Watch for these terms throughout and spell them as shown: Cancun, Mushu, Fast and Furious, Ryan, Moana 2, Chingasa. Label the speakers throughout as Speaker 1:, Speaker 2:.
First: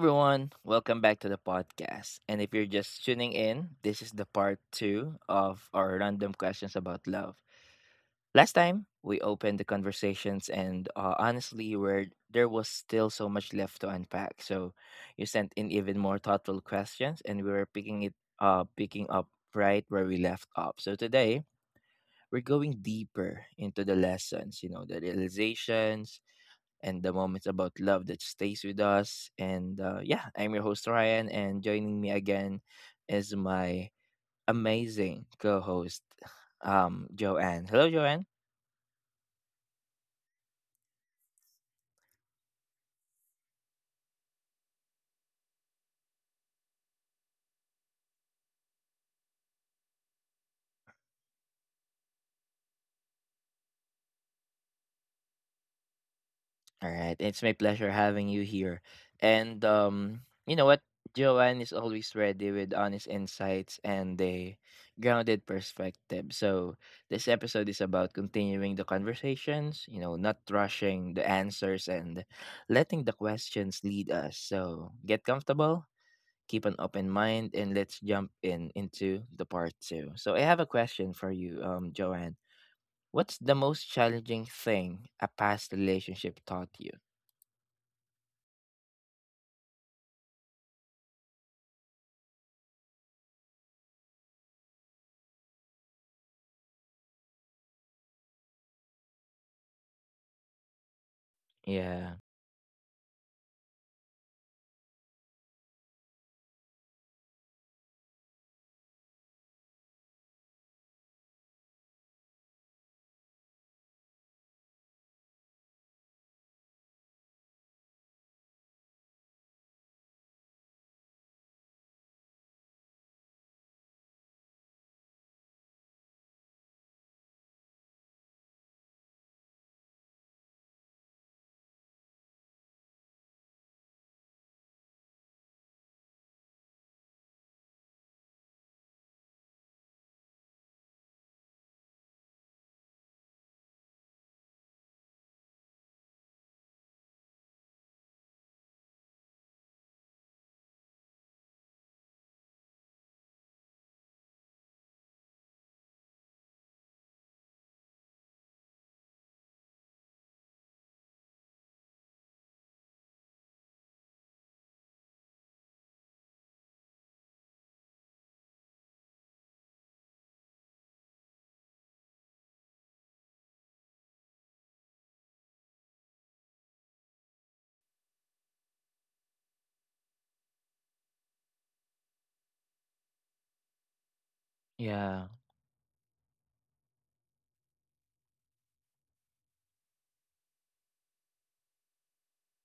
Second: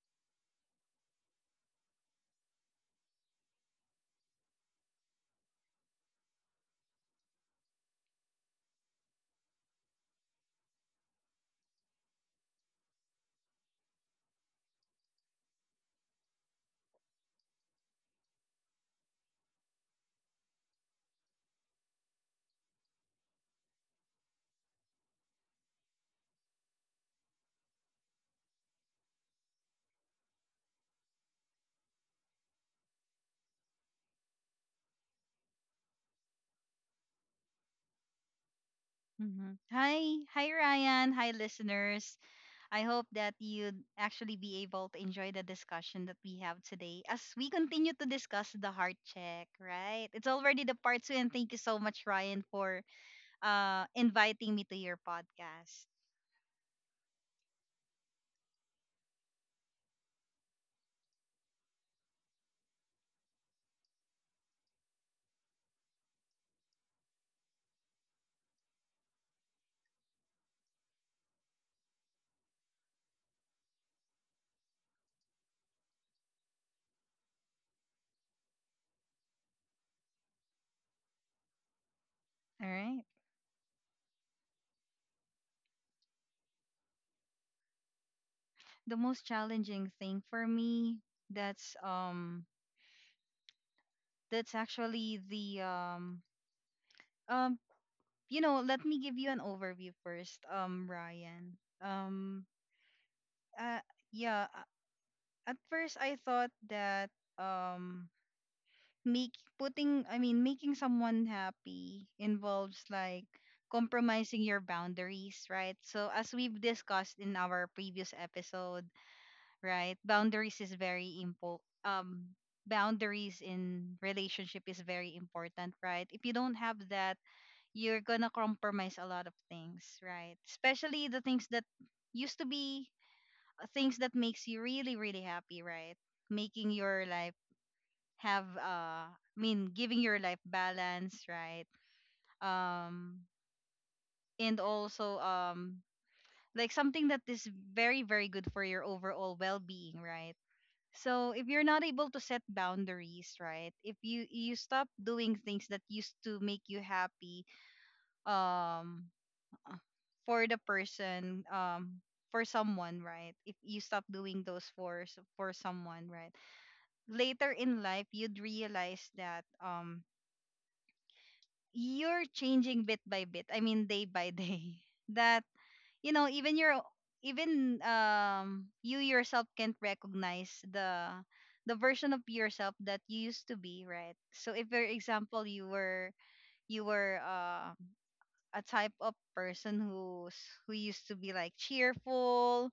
Speaker 1: everyone, welcome back to the podcast. And if you're just tuning in, this is the part two of our random questions about love. Last time, we opened the conversations, and honestly, where there was still so much left to unpack. So you sent in even more thoughtful questions, and we were picking up right where we left off. So today, we're going deeper into the lessons, you know, the realizations, and the moments about love that stays with us. And yeah, I'm your host, Ryan, and joining me again is my amazing co host, Joanne. Hello, Joanne.
Speaker 2: Mhm. Hi, hi Ryan, hi listeners. I hope that you'd actually be able to enjoy the discussion that we have today as we continue to discuss the heart check, right? It's already the part two, and thank you so much, Ryan, for inviting me to your podcast.
Speaker 1: All right. It's my pleasure having you here. And you know what? Joanne is always ready with honest insights and a grounded perspective. So this episode is about continuing the conversations, you know, not rushing the answers and letting the questions lead us. So get comfortable, keep an open mind, and let's jump in into the part two. So I have a question for you, Joanne.
Speaker 2: All right.
Speaker 1: What's the most challenging thing a past relationship taught you?
Speaker 2: The most challenging thing for me that's um that's actually the um you know, let me give you an overview first, Ryan.
Speaker 1: Yeah,
Speaker 2: Uh yeah, at first I thought that um make putting I mean making someone happy involves like compromising your boundaries, right? So as we've discussed in our previous episode, right? Um boundaries in relationship is very important, right? If you don't have that, you're gonna compromise a lot of things, right? Especially the things that used to be things that makes you really really happy, right? Making your life have giving your life balance, right? um and also like something that is very very good for your overall well-being, right? So if you're not able to set boundaries, right? If you stop doing things that used to make you happy, um uh, for the person, for someone, right? If you stop doing those for for someone, right? Later in life you'd realize that you're changing bit by bit, I mean day by day, that you know, even your, even you yourself can't recognize the version of yourself that you used to be, right? So if for
Speaker 1: yeah,
Speaker 2: example you were, you were a type of person who used to be like cheerful,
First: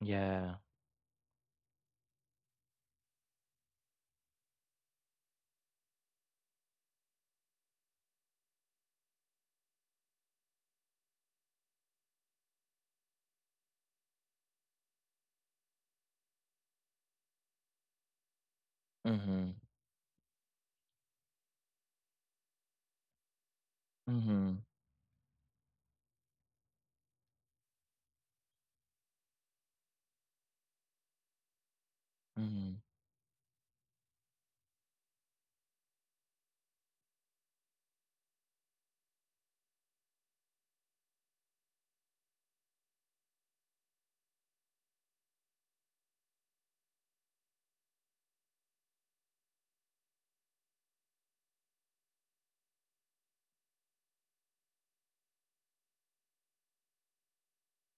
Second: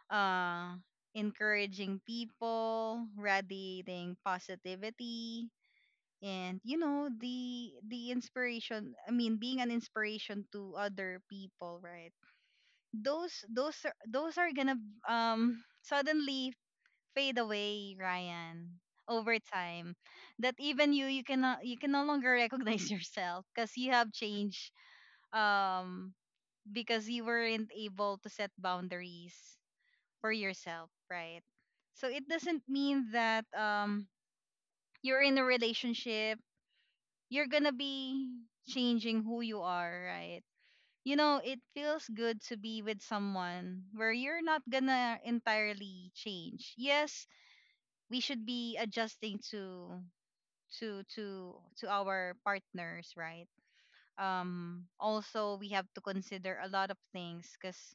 Speaker 1: yeah.
Speaker 2: uh encouraging people, radiating positivity, and you know, the inspiration I mean being an inspiration to other people, right? Those, those are gonna suddenly fade away, Ryan, over
Speaker 1: Mhm,
Speaker 2: time, that even you cannot, you can no longer recognize yourself because you have
Speaker 1: mhm,
Speaker 2: changed, um because you weren't able to set boundaries for yourself, right? So it doesn't
Speaker 1: mhm,
Speaker 2: mean that you're in a relationship, you're gonna be changing who you are, right? You know, it feels good to be with someone where you're not gonna entirely change. Yes, we should be adjusting to to to our partners, right? Um, also we have to consider a lot of things, cuz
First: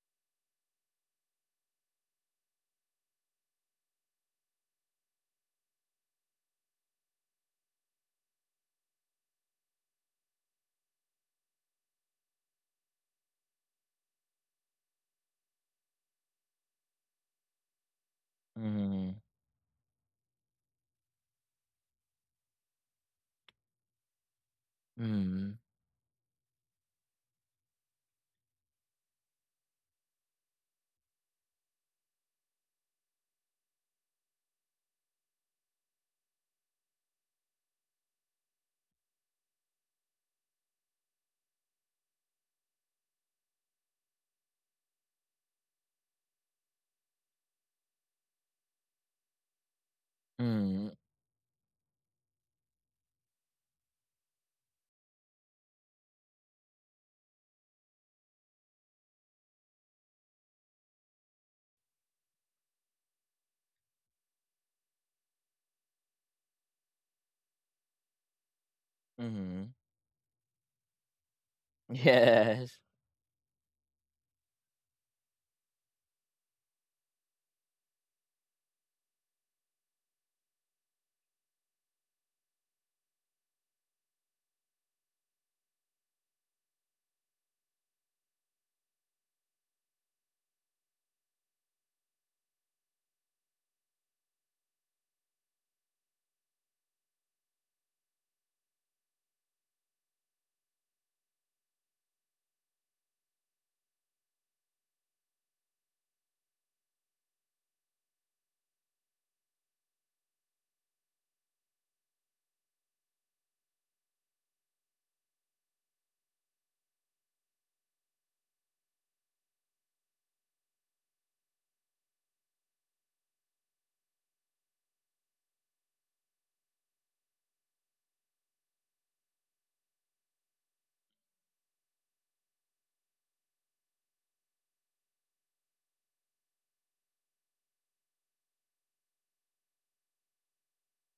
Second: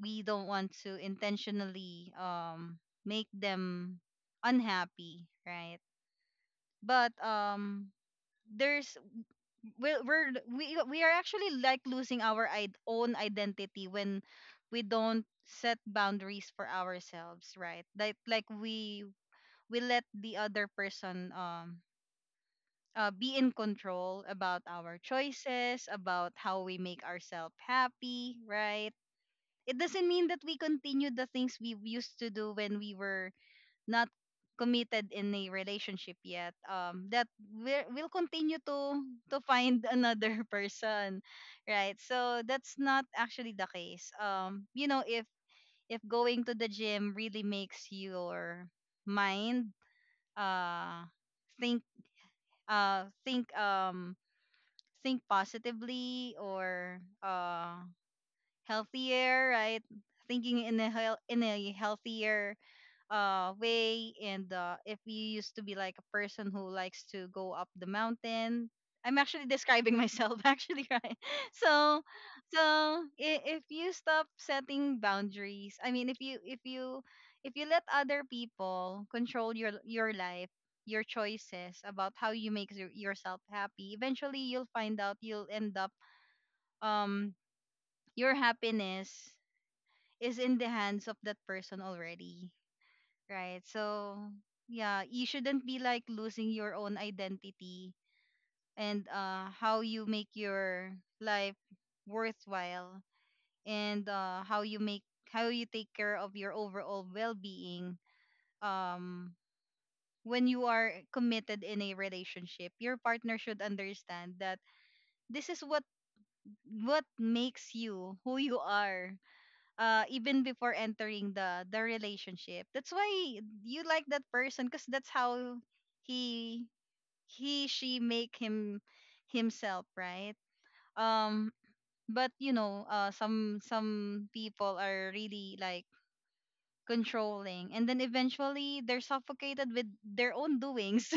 Speaker 2: we don't want to intentionally make them unhappy, right? But there's we're, we are actually like losing our own identity when we don't set boundaries for ourselves, right? Like
Speaker 1: mhm,
Speaker 2: we let the other person be in control about our
Speaker 1: mhm,
Speaker 2: choices, about how we make ourselves happy, right? It doesn't mean that we continue the things we used to do when we were not committed in a relationship yet, that we'll continue to find another person, right? So that's not actually the case. You know, if going to the gym really makes your mind
Speaker 1: mhm,
Speaker 2: uh think uh think um think positively, or healthier, right? Thinking in a healthier way, and if you used to be like a person who likes to go up the mountain, I'm actually
Speaker 1: mhm.
Speaker 2: describing myself actually, right? So
Speaker 1: Yes.
Speaker 2: so, if you stop setting boundaries, I mean if you, if you, if you let other people control your life, your choices about how you make yourself happy, eventually you'll find out, you'll end up, um your happiness is in the hands of that person already, right? So yeah, you shouldn't be like losing your own identity, and how you make your life worthwhile, and how you make, how you take care of your overall well-being. um when you are committed in a relationship, your partner should understand that this is what makes you who you are, even before entering the relationship. That's why you like that person, because that's how he, she make him himself, right? um but you know, some people are really like controlling, and then eventually they're suffocated with their own doings,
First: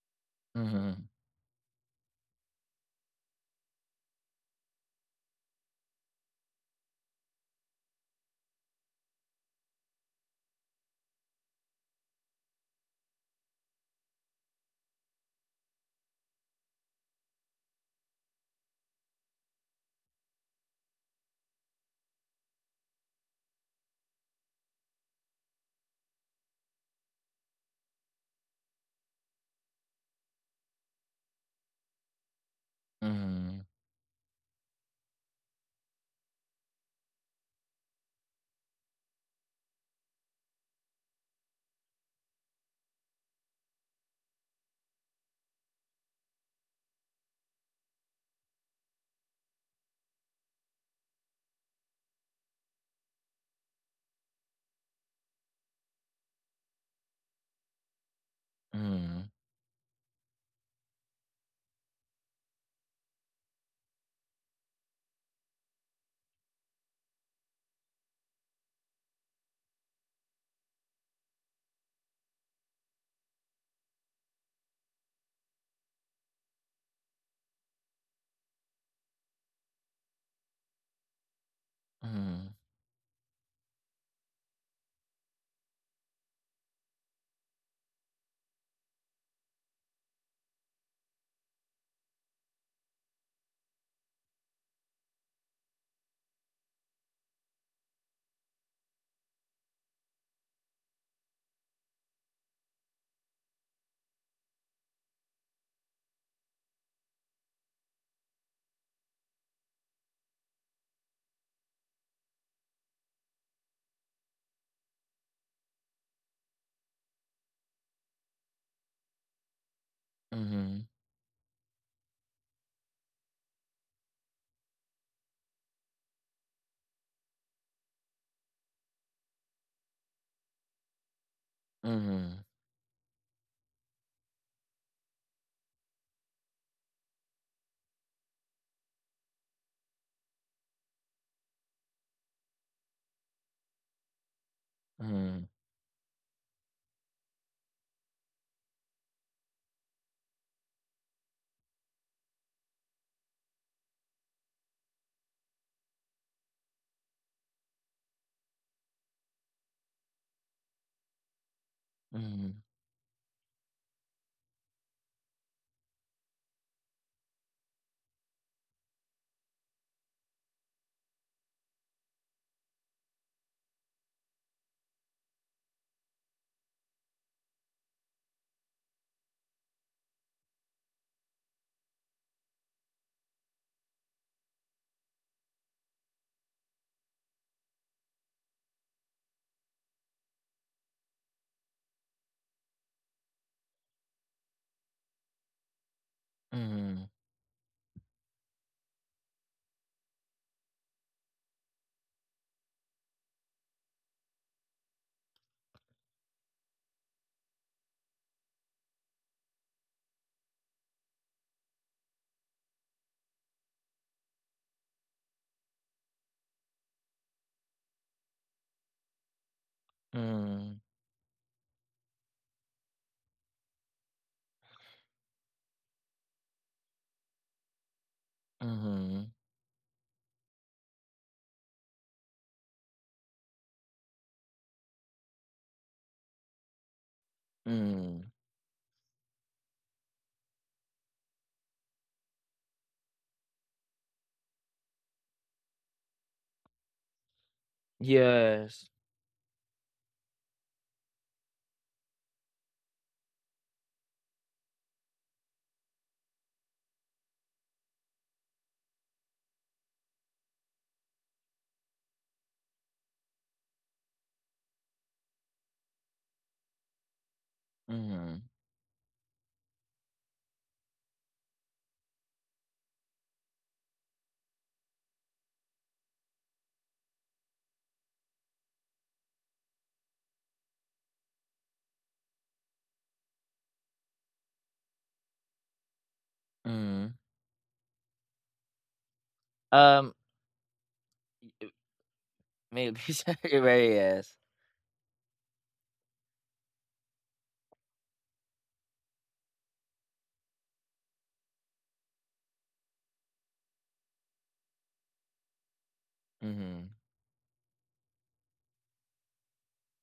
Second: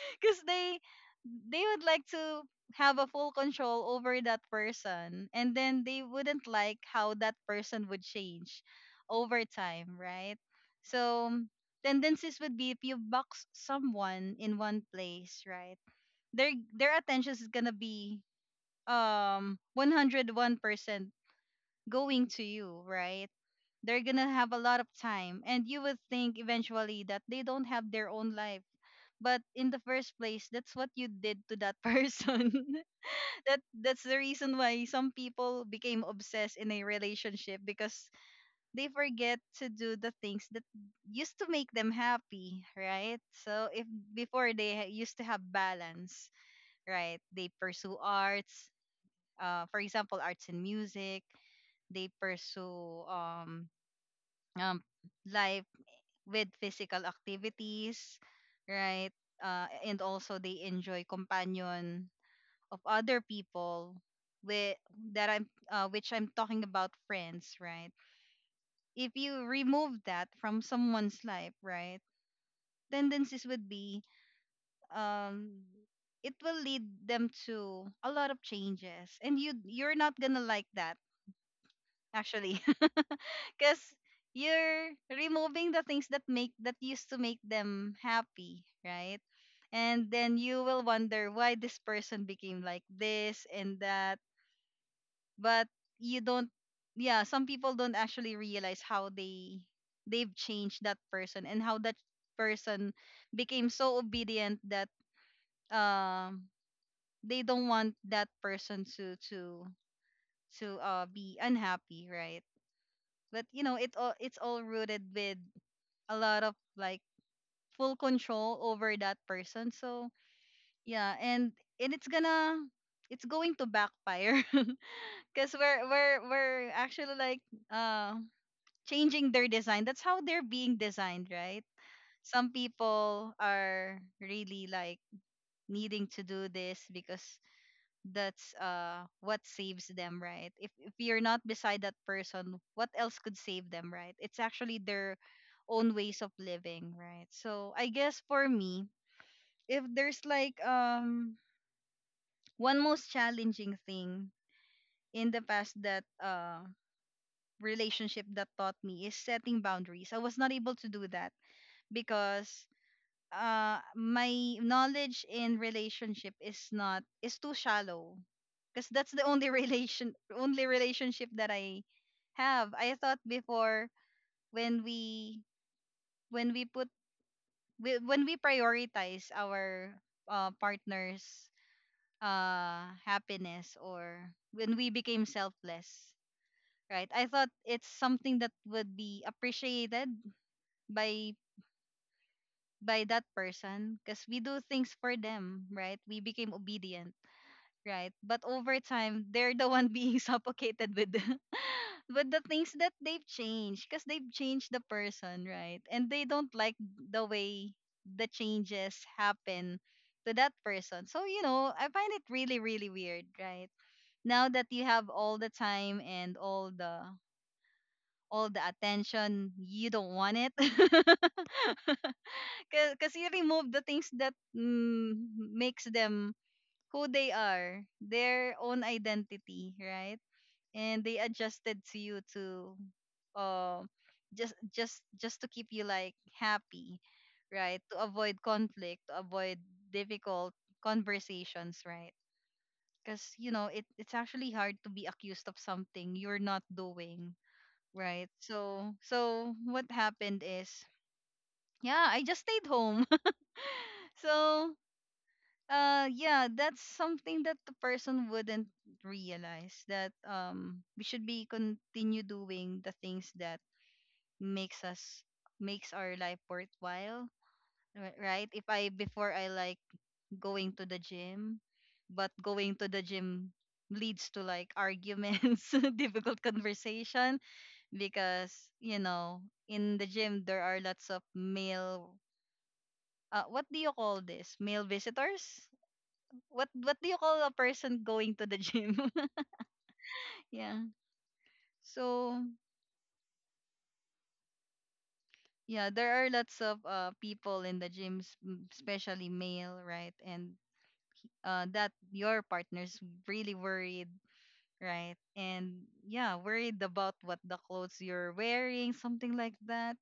Speaker 2: because they
Speaker 1: Mhm,
Speaker 2: they would like to have a full control over that person, and then they wouldn't like how that person would change over time, right? So tendencies would be, if you box someone in one place, right? Their attention is gonna be 101% going to you, right? They're gonna have a lot of time, and you would think eventually that they don't have their own life, but in the first place, that's what you did to that person. That,
Speaker 1: mhm,
Speaker 2: that's the reason why some people became obsessed in a relationship, because they forget to do the things that used to make them happy, right? So if before they used to have balance, right? They pursue arts, for example arts and music. They pursue um life with physical activities, right?
Speaker 1: mhm,
Speaker 2: And also they enjoy companion of other people with that I'm which I'm talking about friends, right? If you remove that from someone's life, right? Tendencies would be, um it will lead them to a lot of changes, and you're not going to like that,
Speaker 1: mhm,
Speaker 2: actually, because you're removing the things that make that used to make them happy, right? And then you will wonder why this person became like this and that. But you don't, yeah, some people don't actually realize how they, they've changed that person, and how that person became so obedient that um they don't want that person to be unhappy, right? But you know, it all, it's all rooted with a lot of like full control over that person. So
Speaker 1: mhm,
Speaker 2: yeah, and it's gonna, it's going to backfire, because we're actually like uh changing their design. That's how they're being designed, right? Some people are really like needing to do this because that's what saves them, right? If you're not beside that person, what else could save them, right? It's actually
Speaker 1: mhm,
Speaker 2: their
Speaker 1: mhm,
Speaker 2: own ways of living, right? So I guess for me, if there's like, one most challenging thing in the past that relationship that taught me, is setting boundaries. I was not able to do that
Speaker 1: mhm,
Speaker 2: because my knowledge in relationship is, not, is too shallow, because that's the only relationship that I have. I thought before, when we, when we put, when we prioritize our partner's happiness, or when we became selfless, right? I thought it's something that would be appreciated by by that person, because we do things for them, right? We became obedient, right? But over time, they're the one being suffocated with the, with the things that they've changed, because they've changed the person, right? And they don't like the way the changes happen to that person. So, you know, I find it really really weird, right? Now that you have all the time, and all the attention, you don't
Speaker 1: mhm,
Speaker 2: want
Speaker 1: mhm,
Speaker 2: it. Because you remove the things that, mm, makes them who they are, their own
Speaker 1: mhm,
Speaker 2: identity, right? And they adjusted to you, to um just to keep you like happy, right? To
Speaker 1: mhm.
Speaker 2: avoid conflict, to avoid difficult conversations, right? Because you know, it, it's actually hard to be accused of something you're not doing, right?
Speaker 1: Yes.
Speaker 2: So so what happened is, yeah, I just stayed home. So yeah, that's something that the person wouldn't realize, that we should be continue doing the things that makes us makes our life worthwhile,
Speaker 1: Mhm,
Speaker 2: right? If I, before, I like going to the gym, but going to the gym leads to like arguments, difficult conversation, because, you know, in the gym there are lots of male, what do you call this? Male visitors? What do
Speaker 1: mhm.
Speaker 2: you call a person going to the gym?
Speaker 1: Um,
Speaker 2: Yeah.
Speaker 1: y- y-
Speaker 2: So
Speaker 1: maybe sorry, very yes.
Speaker 2: yeah, there are lots of people in the gyms, especially male, right? And that your partner's really worried, right? And yeah, worried
Speaker 1: Mhm,
Speaker 2: about what, the clothes you're wearing, something like that.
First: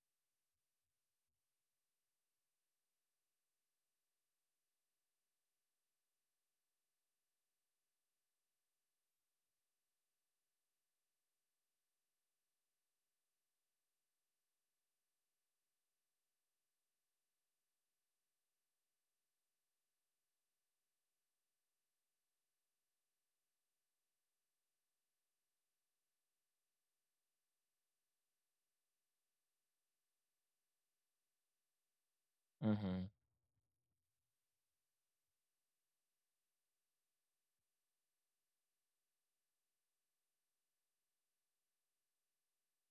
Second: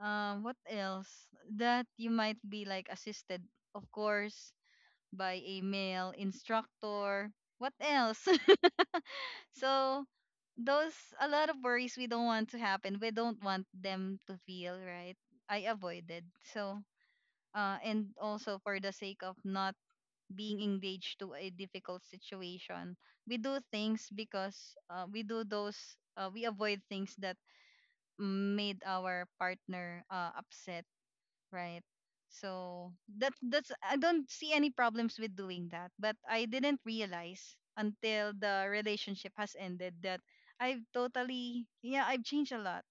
Speaker 2: What else? That you might be like assisted, of course, by a male instructor. What else? So those, a lot of worries we don't want to happen. We don't want them to feel, right? I avoided. So and also, for the sake of not being engaged to a difficult situation, we do things because we do those we avoid things that made our partner upset, right? So
Speaker 1: mhm,
Speaker 2: that, that's, I don't see any problems with doing that, but I didn't realize, until the relationship has ended, that I've totally, yeah, I've changed a lot.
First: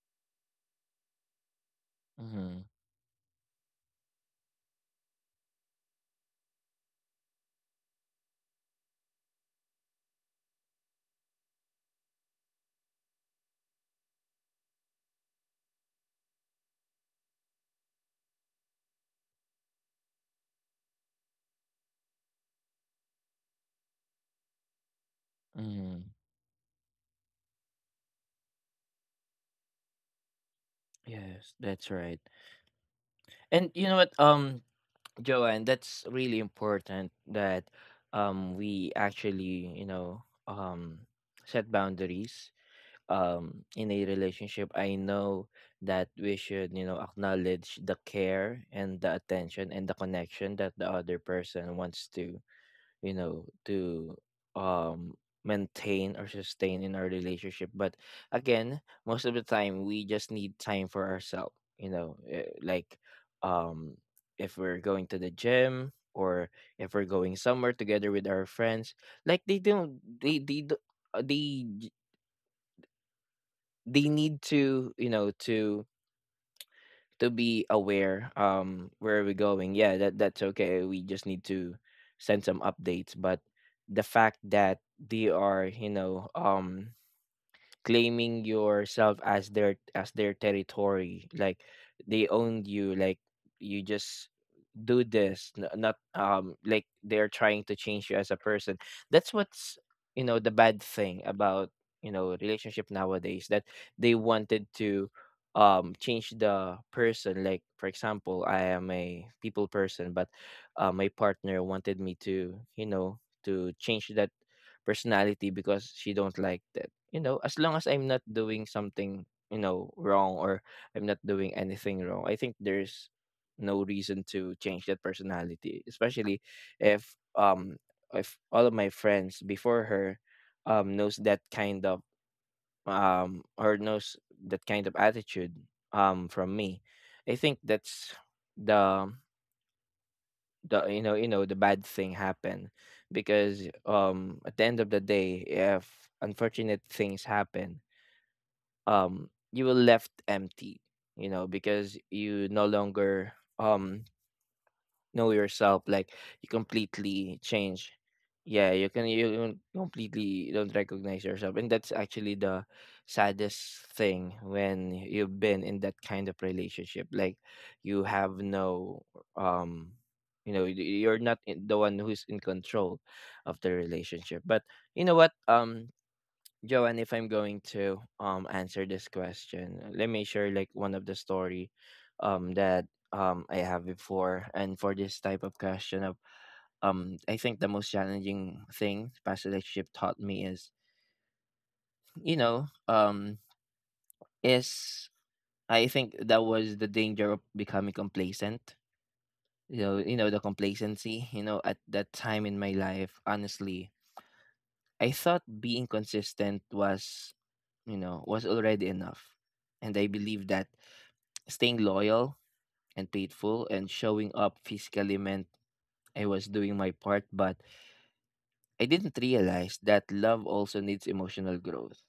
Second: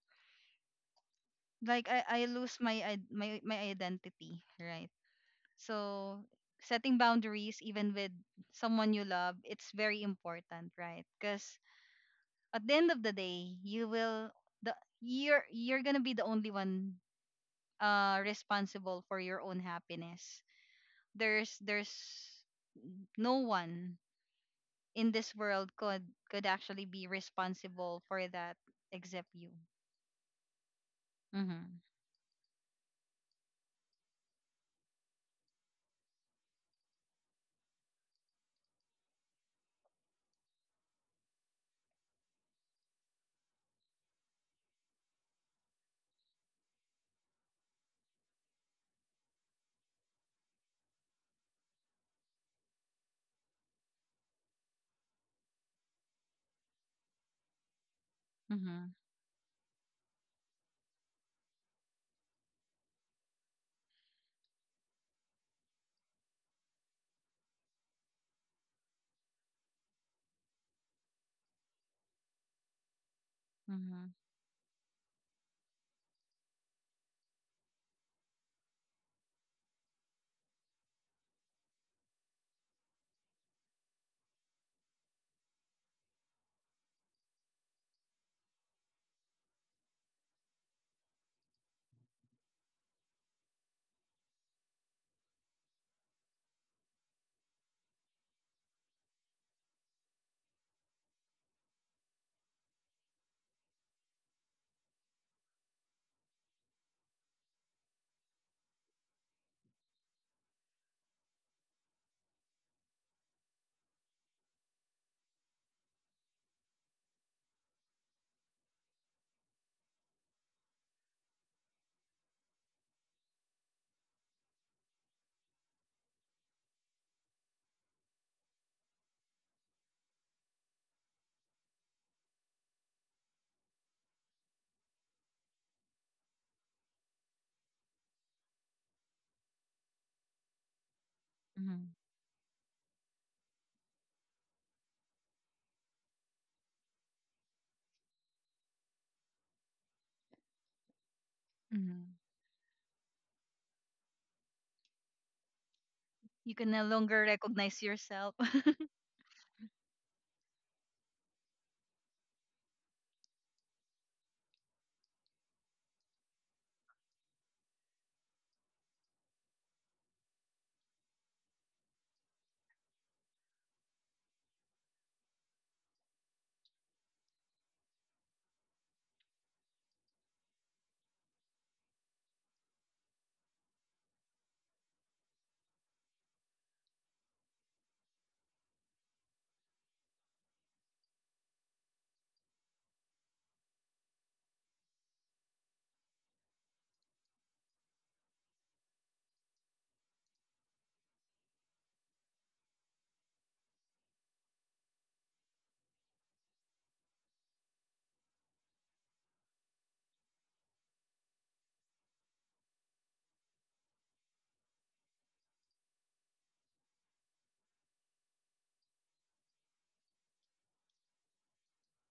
Speaker 2: Like I lose
Speaker 1: mhm,
Speaker 2: my my identity, right? So setting boundaries even with someone you love, it's very important, right? Because at the end of the day, you will the you're gonna be the only one responsible for your own happiness. There's no one in this world
Speaker 1: mhm.
Speaker 2: could actually be responsible for that except you.
Speaker 1: Yes,
Speaker 2: Mhm.
Speaker 1: that's right. And you know what, Joanne, that's really important that we actually, you know, set boundaries in a relationship. I know that we should, you know, acknowledge the care and the attention and the connection that the other person wants to, you know, to, um, maintain or sustain in our relationship, but again,
Speaker 2: Mhm.
Speaker 1: most of the time we just need time for ourselves, you know, eh, like, um, if we're going to the gym, or if we're going somewhere together with our friends, like they don't they do- they j- they
Speaker 2: Mhm.
Speaker 1: need to, you know, to be aware where are we going. Yeah, that that's okay, we just need to send some updates, but the fact that they are, you know, um, claiming yourself as their territory, like they owned you, like you just do this, not like they're trying to change you as a person. That's what's, you know, the bad thing about, you know, relationship nowadays, that they wanted to change the person. Like for example, I am a people person, but my partner wanted me to, you know, to change that personality because she don't like this. You know, as long as I'm not doing something, you know, wrong, or I'm not doing anything wrong, I think there's no reason to change that personality, especially if um if all of my friends before her knows that kind of, um, or knows that kind of attitude from me. I think that's the the, you know, you know the bad
Speaker 2: Mhm.
Speaker 1: thing happen because at the end of the day if unfortunate things happen you will left empty, you know, because
Speaker 2: Mhm.
Speaker 1: you no longer, um, know yourself, like
Speaker 2: You
Speaker 1: you
Speaker 2: can no longer
Speaker 1: completely
Speaker 2: recognize
Speaker 1: change.
Speaker 2: yourself.
Speaker 1: Yeah, you can, you don't- completely don't recognize yourself. And that's actually the saddest thing when you've been in that kind of relationship, like you have no, um, you know, you're not the one who's in control of the relationship. But you know what, um, Joanne, if I'm going to answer this question, let me share like one of the story that I have before. And for this type of question, of um, I think the most challenging thing past relationship taught me is, you know, um, is I think that was the danger of becoming complacent. You know the complacency, you know, at that time in my life, honestly, I thought being consistent was, you know, was already enough. And I believe that staying loyal and faithful and showing up physically meant I was doing my part, but I didn't realize that love also needs emotional growth.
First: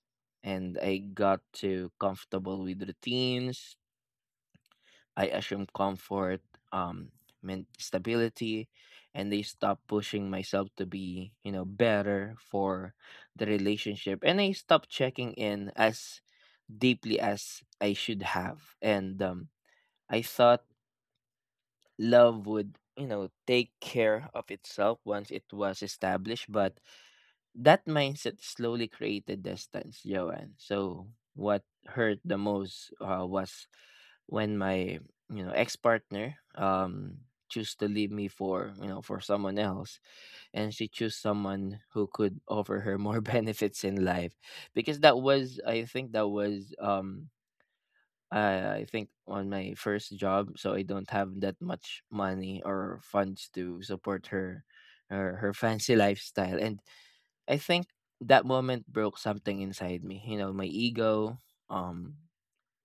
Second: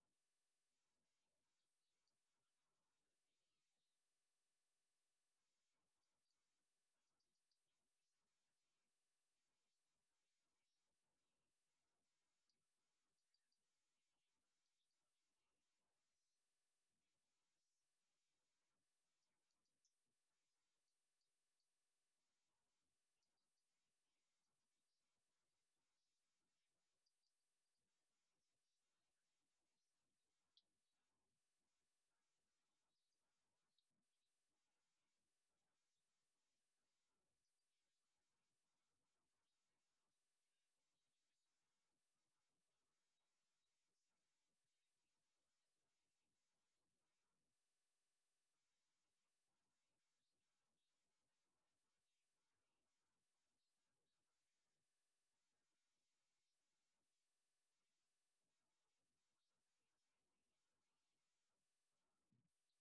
Speaker 1: And I got too comfortable with routines. I assumed comfort, um, meant stability, and they stopped pushing myself to be, you know, better for the relationship. And I stopped checking in as deeply as I should have. And I thought love would, you know, take care of itself once it was established. But that mindset slowly created distance, Joanne. So what hurt the most, was when my, you know, ex partner choose to leave me for, you know, for someone else, and she chose someone who could offer her more benefits in life because that was, I think that was um, I think on my first job, so I don't have that much money or funds to support her, her fancy lifestyle, and I think that moment broke something inside me. You know, my ego, um,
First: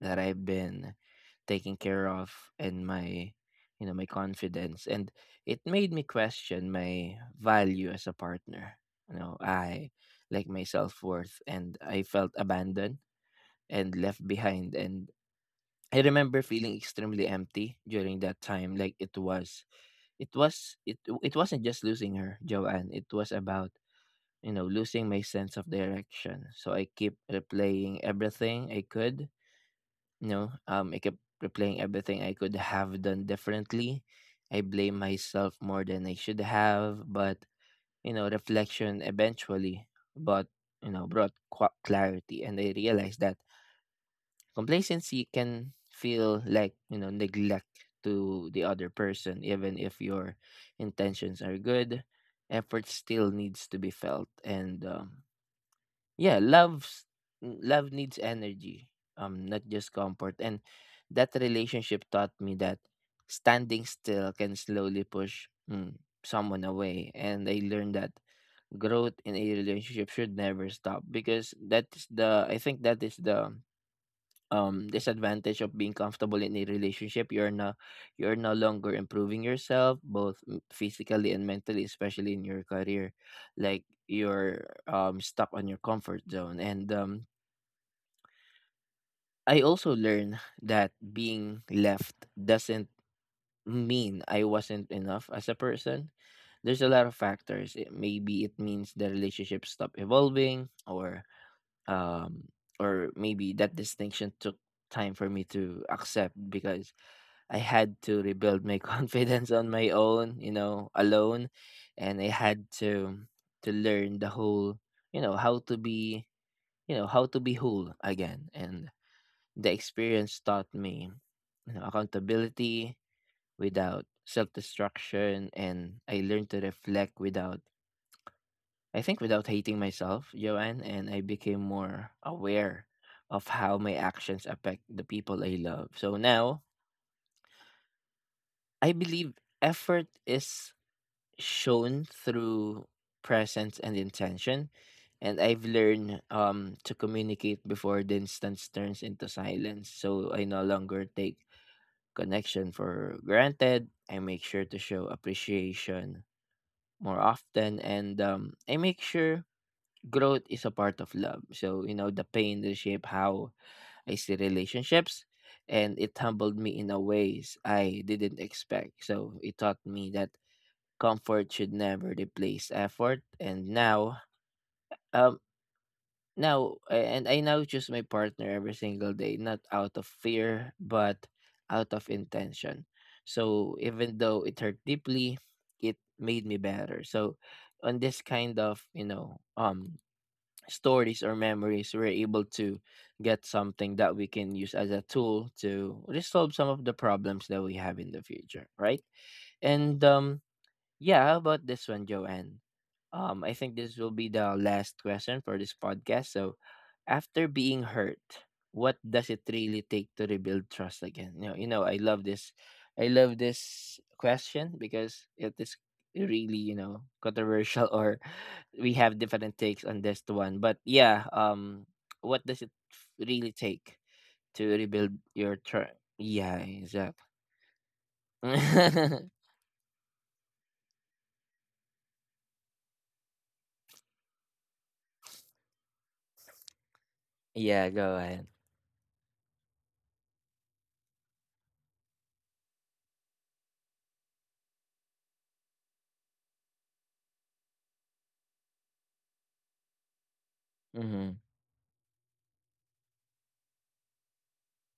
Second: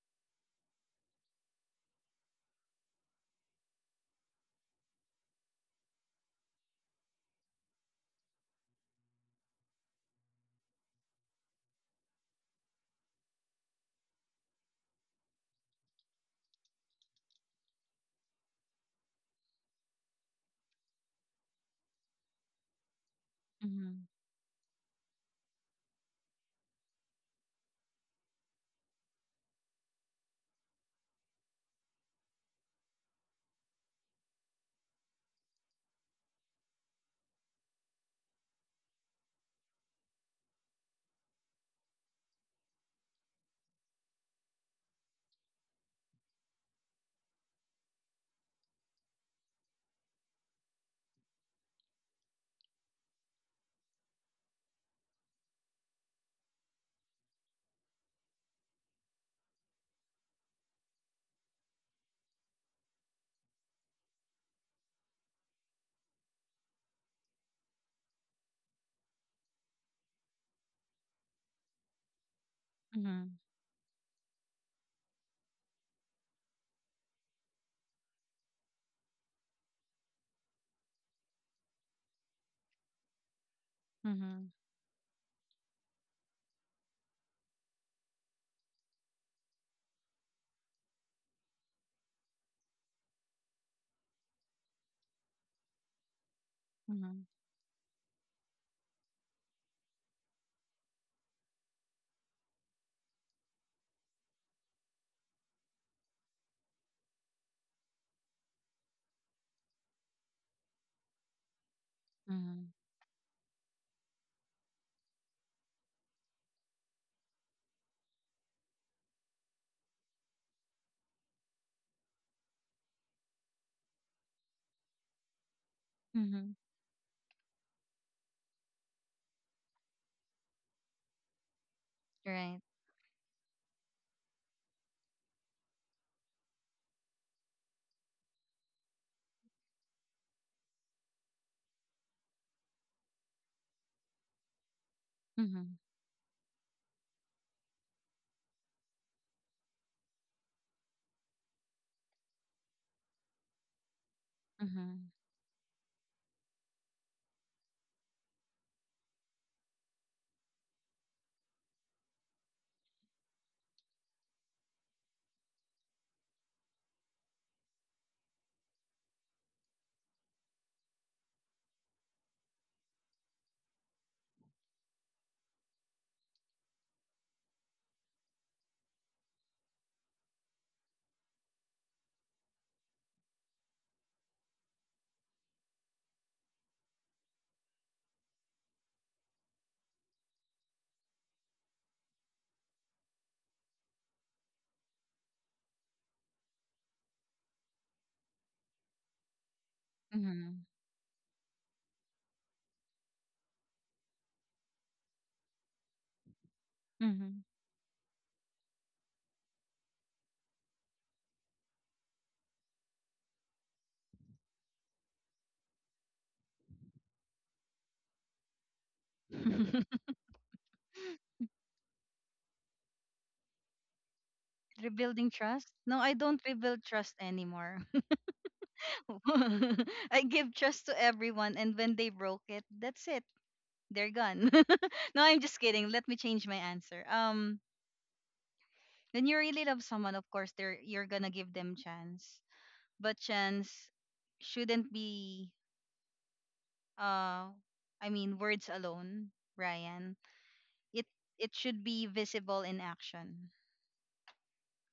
Speaker 1: that I've been taken care of, and my, you know, my confidence, and it made me question my value as a partner. You know, I like my self worth, and I felt abandoned and left behind, and I remember feeling extremely empty during that time. Like it it wasn't just losing her, Joanne. It was about,
Speaker 2: Mhm.
Speaker 1: you know, losing my sense of direction. So I keep replaying everything I could. You know, I kept replaying everything I could have done differently. I blame myself more than I should have, but, you know, reflection eventually, but, you know, brought qua clarity, and I realized that complacency can feel like, you know, neglect to the other person, even if your intentions are good. Effort still needs to be felt, and yeah, love's love needs energy, not just comfort. And that relationship taught me that standing still can slowly push mm, someone away, and I learned that growth in a relationship should never stop because that is the, I think that is
Speaker 2: Mhm.
Speaker 1: the, disadvantage of being comfortable in a relationship. You're no longer improving yourself, both physically and mentally, especially in your career. Like
Speaker 2: Mhm.
Speaker 1: you're, stuck on your comfort zone. And I also learned that being left doesn't mean I wasn't enough as a person. There's a lot of
Speaker 2: Mhm.
Speaker 1: factors. It, maybe it means the relationship stopped evolving, or, um, or maybe that distinction took time for me to accept because I had to rebuild my confidence on my own, you know, alone, and I had
Speaker 2: Mhm.
Speaker 1: to to learn the whole, you know, how to be, you know, how to be whole again. And the experience taught me, you know, accountability without self-destruction, and I learned
Speaker 2: Mhm.
Speaker 1: to reflect without, I think, without hating myself, Joanne, and I became more
Speaker 2: Right.
Speaker 1: aware of how my actions affect the people I love. So now I believe effort is shown through presence and intention. And I've
Speaker 2: Mhm.
Speaker 1: learned, to communicate before the instance turns into silence. So I no longer take connection for granted. I make sure to show
Speaker 2: Mhm.
Speaker 1: appreciation more often. And I make sure growth is a part of love. So, you know, the pain will shape how I see relationships. And it humbled me in a ways I didn't expect. So it taught me that comfort should never replace effort. And now, um, now, and I now choose my partner every single day, not out of fear, but out of intention. So even though it hurt deeply, it made me better. So on this kind of, you know, stories or memories, we're able to get something that we can use as a tool to resolve some of the problems that we have in the future, right? And
Speaker 2: Mhm.
Speaker 1: yeah, how about this one, Joanne? I think this will be the last question for this podcast. So,
Speaker 2: Mhm.
Speaker 1: after being hurt, what does it really take to rebuild trust again? You know, I love this. I love this question because it is really, you know, controversial, or we have different takes on this one. But yeah, what does it really take to rebuild
Speaker 2: Rebuilding
Speaker 1: your
Speaker 2: trust?
Speaker 1: trust?
Speaker 2: No, I don't
Speaker 1: Yeah,
Speaker 2: rebuild trust
Speaker 1: exactly.
Speaker 2: anymore. I give trust to everyone, and when they broke it, that's it. They're gone. No, I'm just kidding. Let me change my answer.
Speaker 1: Yeah, go ahead.
Speaker 2: When you really love someone, of course, they're you're gonna give them chance, but chance shouldn't be uh, I mean words alone, Ryan. It
Speaker 1: Mm-hmm.
Speaker 2: it should be visible in action.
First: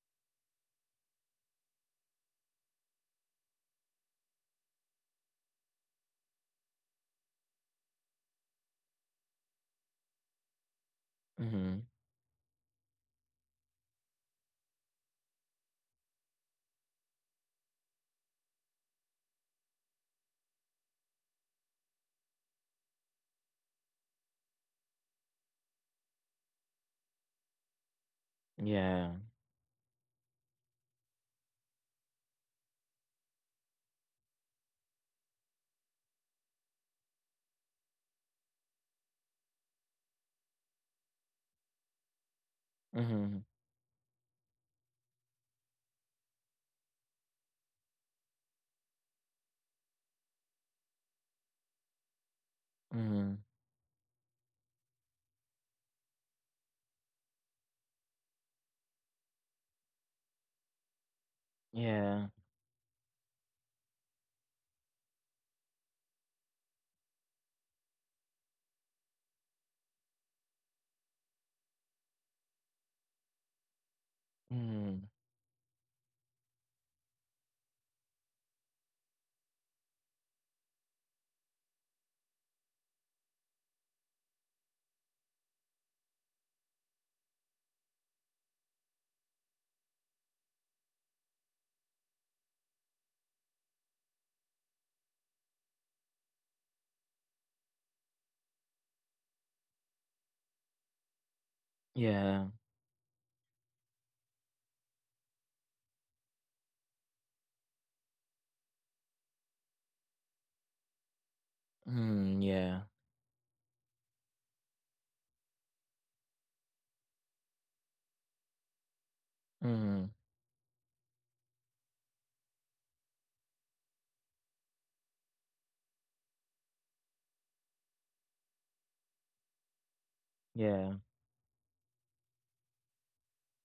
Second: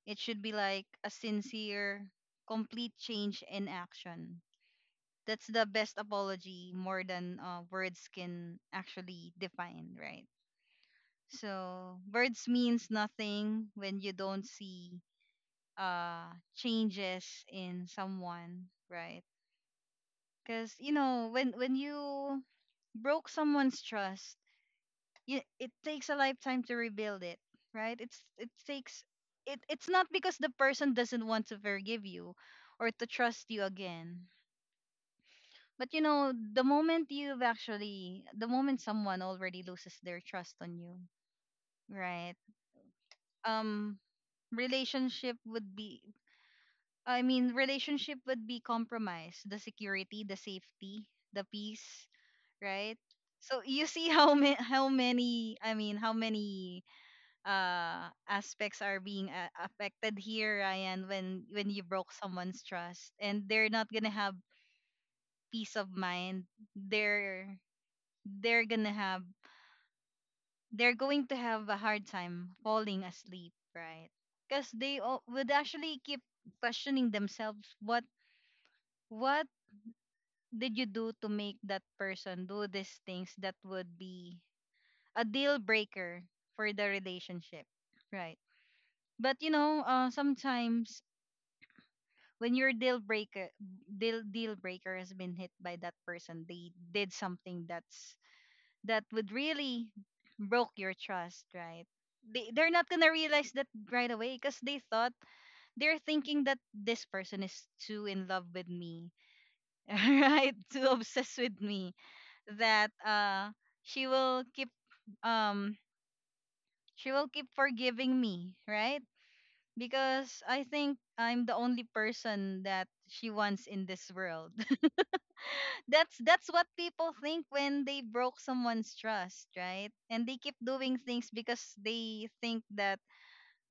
Speaker 2: It should be like a sincere, complete change in action. That's the best apology more than words can actually define, right?
Speaker 1: Mm-hmm.
Speaker 2: So birds means nothing when you don't see changes in someone, right? Because you know when you broke someone's trust, you, it takes a lifetime to rebuild it, right? It takes
Speaker 1: Yeah.
Speaker 2: it's not because the person doesn't want to forgive you or to trust you again. But you know, the moment someone already loses their trust on you, right?
Speaker 1: Mhm.
Speaker 2: um relationship would be relationship would be compromised, the security, the safety, the peace, right?
Speaker 1: Mhm.
Speaker 2: So you see how many how many aspects are being affected here, Ryan, when you broke
Speaker 1: Yeah.
Speaker 2: someone's trust, and they're not gonna have peace of mind. they're they're gonna have they're going to have a hard time falling asleep, right? Because
Speaker 1: Mhm.
Speaker 2: would actually keep questioning themselves, what what did you do to make that person do these things that would be a deal breaker for the relationship, right? But you know, sometimes when your deal breaker has been hit by that person, they did something that's that would really broke your trust, right?
Speaker 1: Yeah.
Speaker 2: They're not gonna realize that right away because they're thinking that this person is too in love with me, right? Too obsessed with me
Speaker 1: Mhm. Yeah.
Speaker 2: that she will keep um she will keep forgiving me, right?
Speaker 1: Mhm.
Speaker 2: Because I think I'm the only person that she wants in this world. That's what people think when they broke someone's trust, right? And they keep doing
Speaker 1: Yeah.
Speaker 2: things because they think that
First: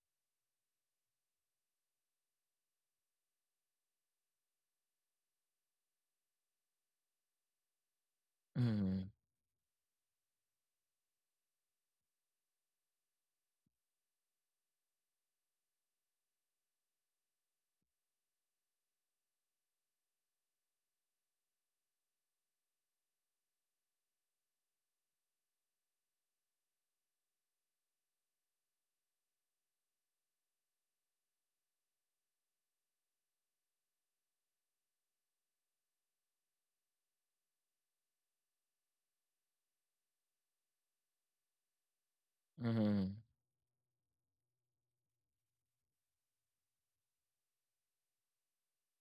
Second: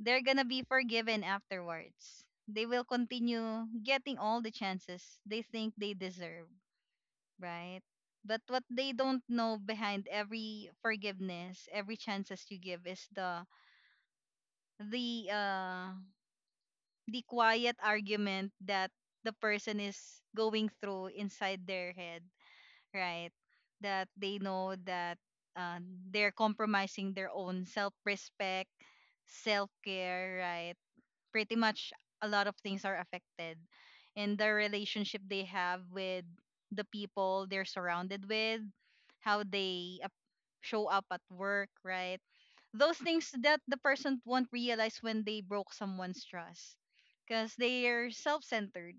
Speaker 2: they're gonna be forgiven afterwards. They will continue getting all the chances they think they deserve, right? But what they
Speaker 1: Mhm.
Speaker 2: don't know, behind every forgiveness, every chances you give, is the uh the quiet argument that the person is going through inside their head, right? That they know that uh, they're compromising their own self respect, self care, right? Pretty much a lot of things are affected. And the relationship they have with the people they're surrounded with, how they ap- show up at work, right? Those
Speaker 1: Mhm.
Speaker 2: things that the person won't realize when they broke someone's trust because they are self centered.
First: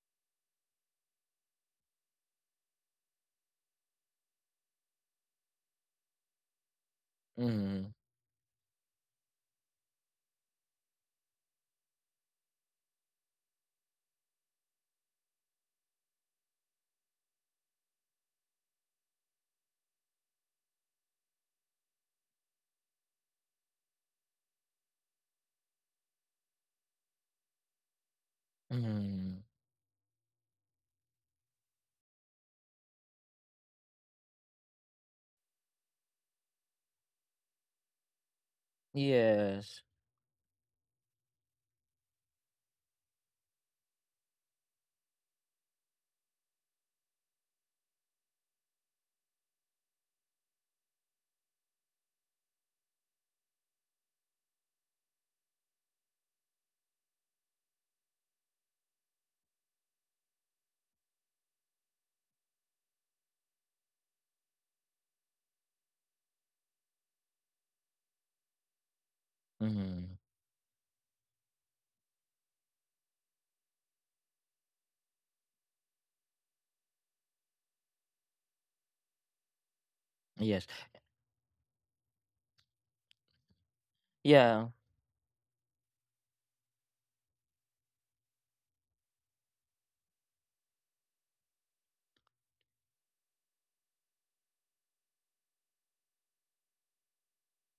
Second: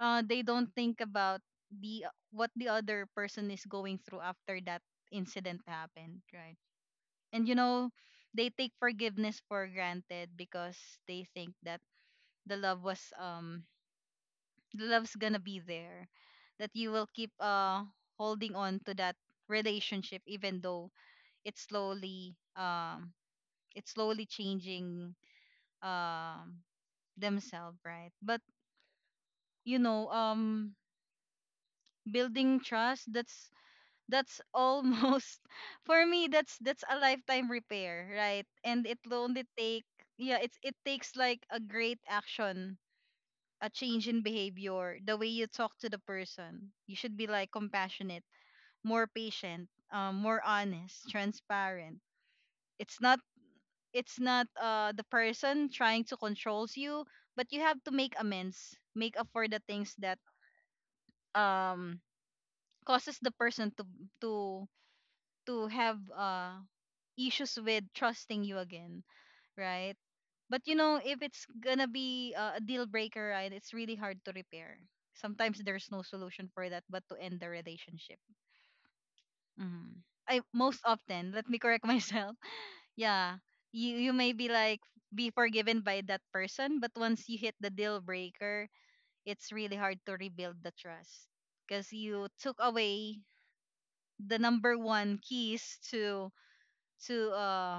Speaker 2: They don't think about the what the other person is going through after that incident happened, right? And you know,
Speaker 1: Mhm.
Speaker 2: they take forgiveness for granted because they think that the love was um the love's gonna be there, that you will keep holding on to that relationship even though it's slowly um it's slowly changing um themselves, right? But
Speaker 1: Mhm.
Speaker 2: you know, building trust, that's almost, for me, that's a lifetime repair, right? And it will only
Speaker 1: Yes.
Speaker 2: take, yeah, it takes like a great action, a change in behavior, the way you talk to the person. You should be like compassionate, more patient, more honest, transparent. It's not it's not the person trying to controls you, but you have to make amends, make up for the things that um causes the person to to have issues with trusting you again, right?
Speaker 1: Mhm.
Speaker 2: But you know, if it's gonna be a deal breaker, right, it's really hard to repair. Sometimes there's no solution for that but to end the relationship. Mm. I
Speaker 1: Yes.
Speaker 2: most often, let me correct myself. Yeah, you may be
Speaker 1: Yeah.
Speaker 2: like be forgiven by that person, but once you hit the deal breaker, it's really hard to rebuild the trust because you took away the number one keys to to uh,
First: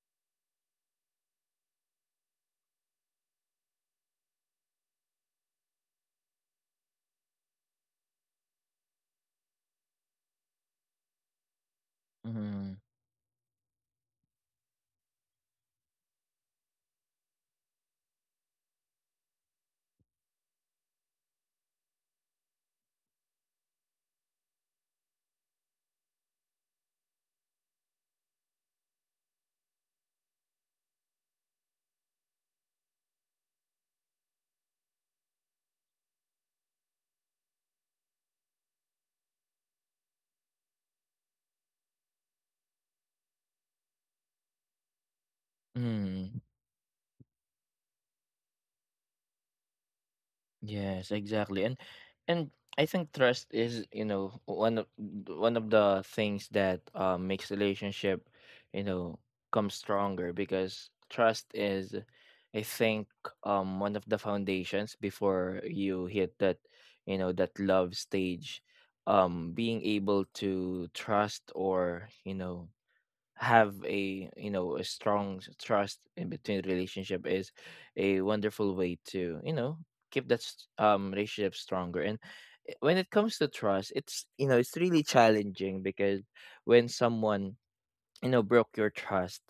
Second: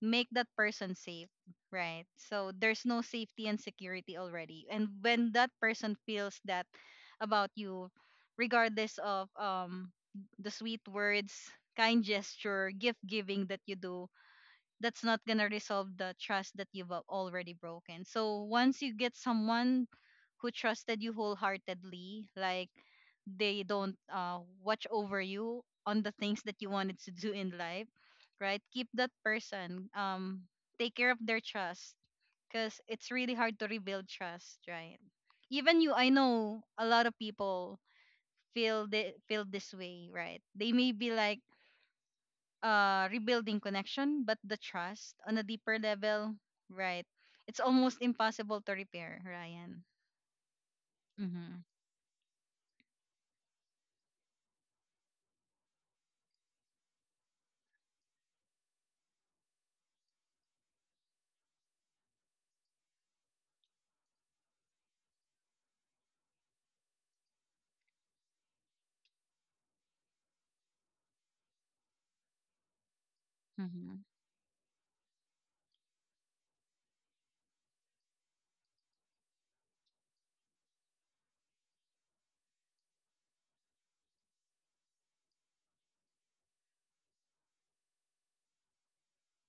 Speaker 2: make that person safe, right? So there's no safety and security already. And when that person feels that about you, regardless of the sweet words, kind gesture,
Speaker 1: Mhm.
Speaker 2: gift giving that you do, that's not going to resolve the trust that you've already broken. So once you get someone who trusted you wholeheartedly, like they don't watch over you on the things that you wanted to do in life, right? Keep that person. Take care of their trust because it's really hard to rebuild trust, right? Even you, I know a lot of people feel, they feel this way, right? They may be like rebuilding connection, but the trust on a deeper level,
Speaker 1: Mhm.
Speaker 2: right? It's almost impossible to repair, Ryan.
Speaker 1: Yes,
Speaker 2: Mm-hmm.
Speaker 1: exactly. And I think trust is, you know, one of the things that, makes relationship, you know, come stronger because trust is, I think, one of the foundations before you hit that, you know, that love stage. Being able to trust, or, you know, have
Speaker 2: Mm-hmm.
Speaker 1: a, you know, a strong trust in between relationship is a wonderful way to, you know, keep that relationship stronger. And when it comes to trust, it's, you know, it's really challenging because when someone, you know, broke your trust,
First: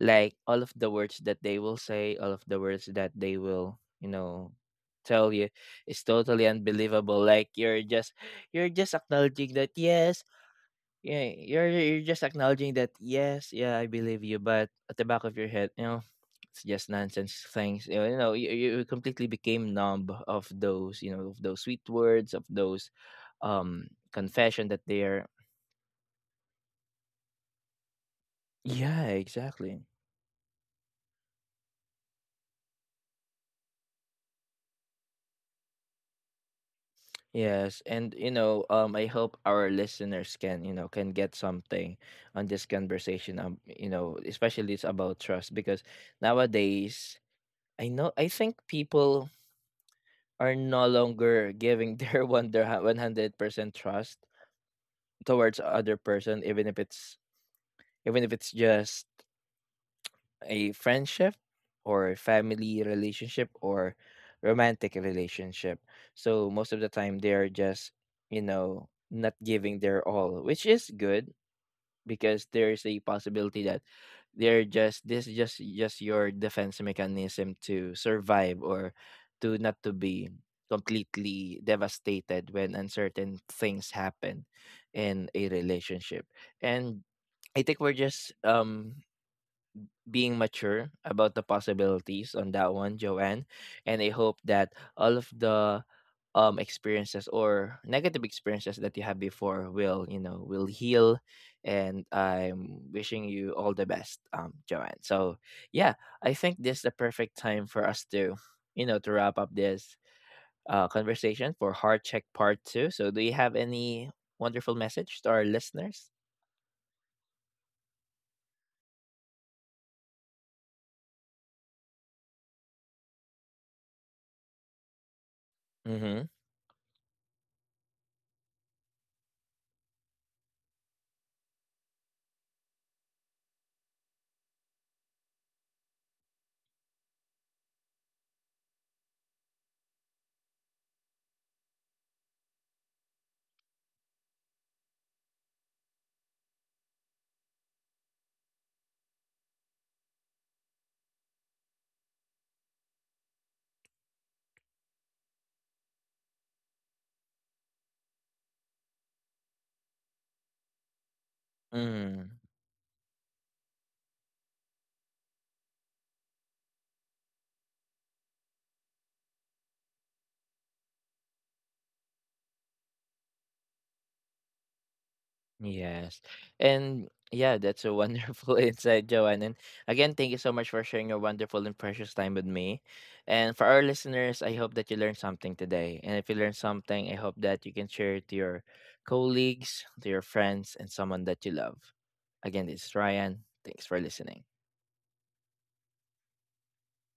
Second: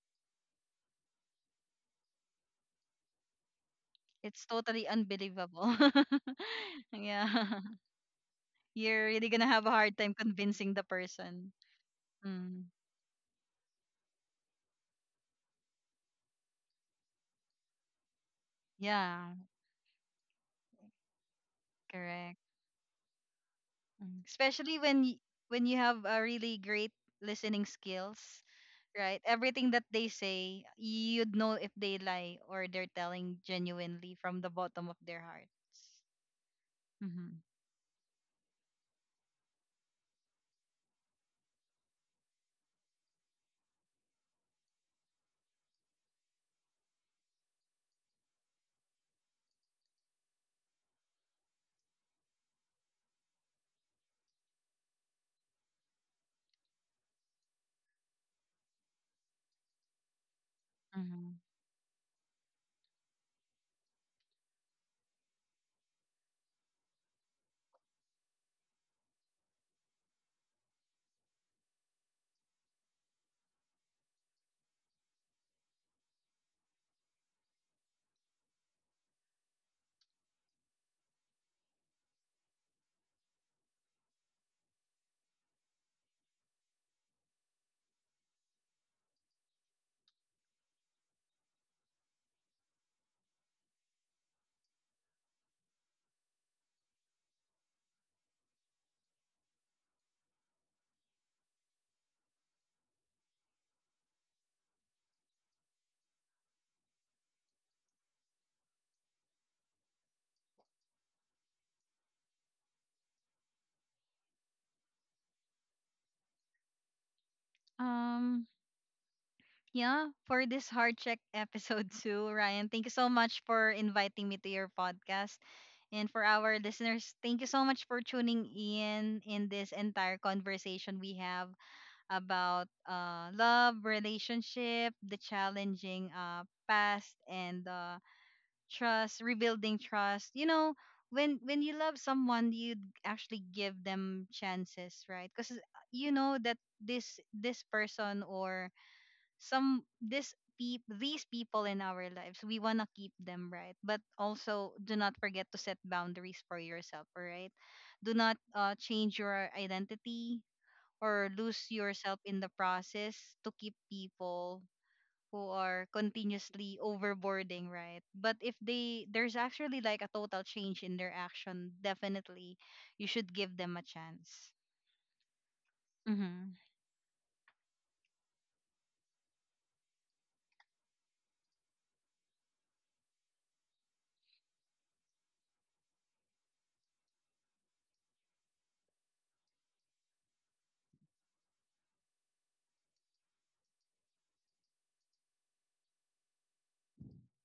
Speaker 1: like all of the words that they will say, all of the words that they will, you
Speaker 2: It's
Speaker 1: know,
Speaker 2: totally
Speaker 1: tell you
Speaker 2: unbelievable.
Speaker 1: is totally unbelievable. Like
Speaker 2: Yeah.
Speaker 1: you're just you're just
Speaker 2: You're really going to
Speaker 1: acknowledging
Speaker 2: have a
Speaker 1: that
Speaker 2: hard time
Speaker 1: yes,
Speaker 2: convincing the
Speaker 1: yeah,
Speaker 2: person.
Speaker 1: you're just
Speaker 2: Mm.
Speaker 1: acknowledging that yes, yeah, I believe you, but at the back of your head, you know, it's just nonsense things. You know, you, know, you completely
Speaker 2: Yeah,
Speaker 1: became numb of those, you know, of those sweet
Speaker 2: correct.
Speaker 1: words, of those
Speaker 2: Mm.
Speaker 1: confession
Speaker 2: Especially
Speaker 1: that
Speaker 2: when
Speaker 1: they're.
Speaker 2: when you have a really great listening skills,
Speaker 1: Yeah,
Speaker 2: right? Everything that
Speaker 1: exactly.
Speaker 2: they say, you'd know if they lie or they're telling genuinely from the bottom of their hearts. Mm-hmm.
Speaker 1: Yes, and you know, um, I hope our listeners can, you know, can get something on this conversation, um, you know, especially it's about trust because nowadays, I know, I think people are no longer giving their 100% trust towards other person, even if it's, even if it's just a
Speaker 2: Mm-hmm.
Speaker 1: friendship, or a family relationship, or romantic relationship. So most of the time they are just, you know, not giving their all, which is good because there's a possibility that they're just this is just your defense mechanism to survive, or to not to be completely devastated when uncertain things happen in a relationship. And I think we're just, um, being mature about the possibilities on that one, Joanne. And I hope that all of the experiences or negative experiences that you had before will, you know, will heal. And I'm wishing you all the best, Joanne. So yeah, I think this is the perfect time for us to, you know, to wrap up this, conversation for Heart Check Part Two. So do you have any wonderful message to our listeners?
Speaker 2: Um, yeah, for this hard check episode two, Ryan, thank you so much for inviting me to your podcast. And for
Speaker 1: Mm-hmm.
Speaker 2: our listeners, thank you so much for tuning in this entire conversation we have about love, relationship, the challenging past, and trust, rebuilding trust. You know, when you love someone, you actually give them chances, right? Because you know that this person, or some this peop these people in our lives, we wanna keep them, right? But also do not forget to set boundaries for yourself, all right? Do not change your identity or lose yourself in
Speaker 1: Mm-hmm.
Speaker 2: the process to keep people who are continuously overboarding, right? But if they there's actually like a total change in their action, definitely you should give them a chance.
Speaker 1: Yes. And yeah, that's a wonderful insight, Joanne. And again, thank you so much for sharing your wonderful and precious time with me. And for our listeners, I hope that you learned something today. And if you learned something, I hope that you can share it to your colleagues, to your friends, and someone that you love. Again, this is Ryan. Thanks for listening.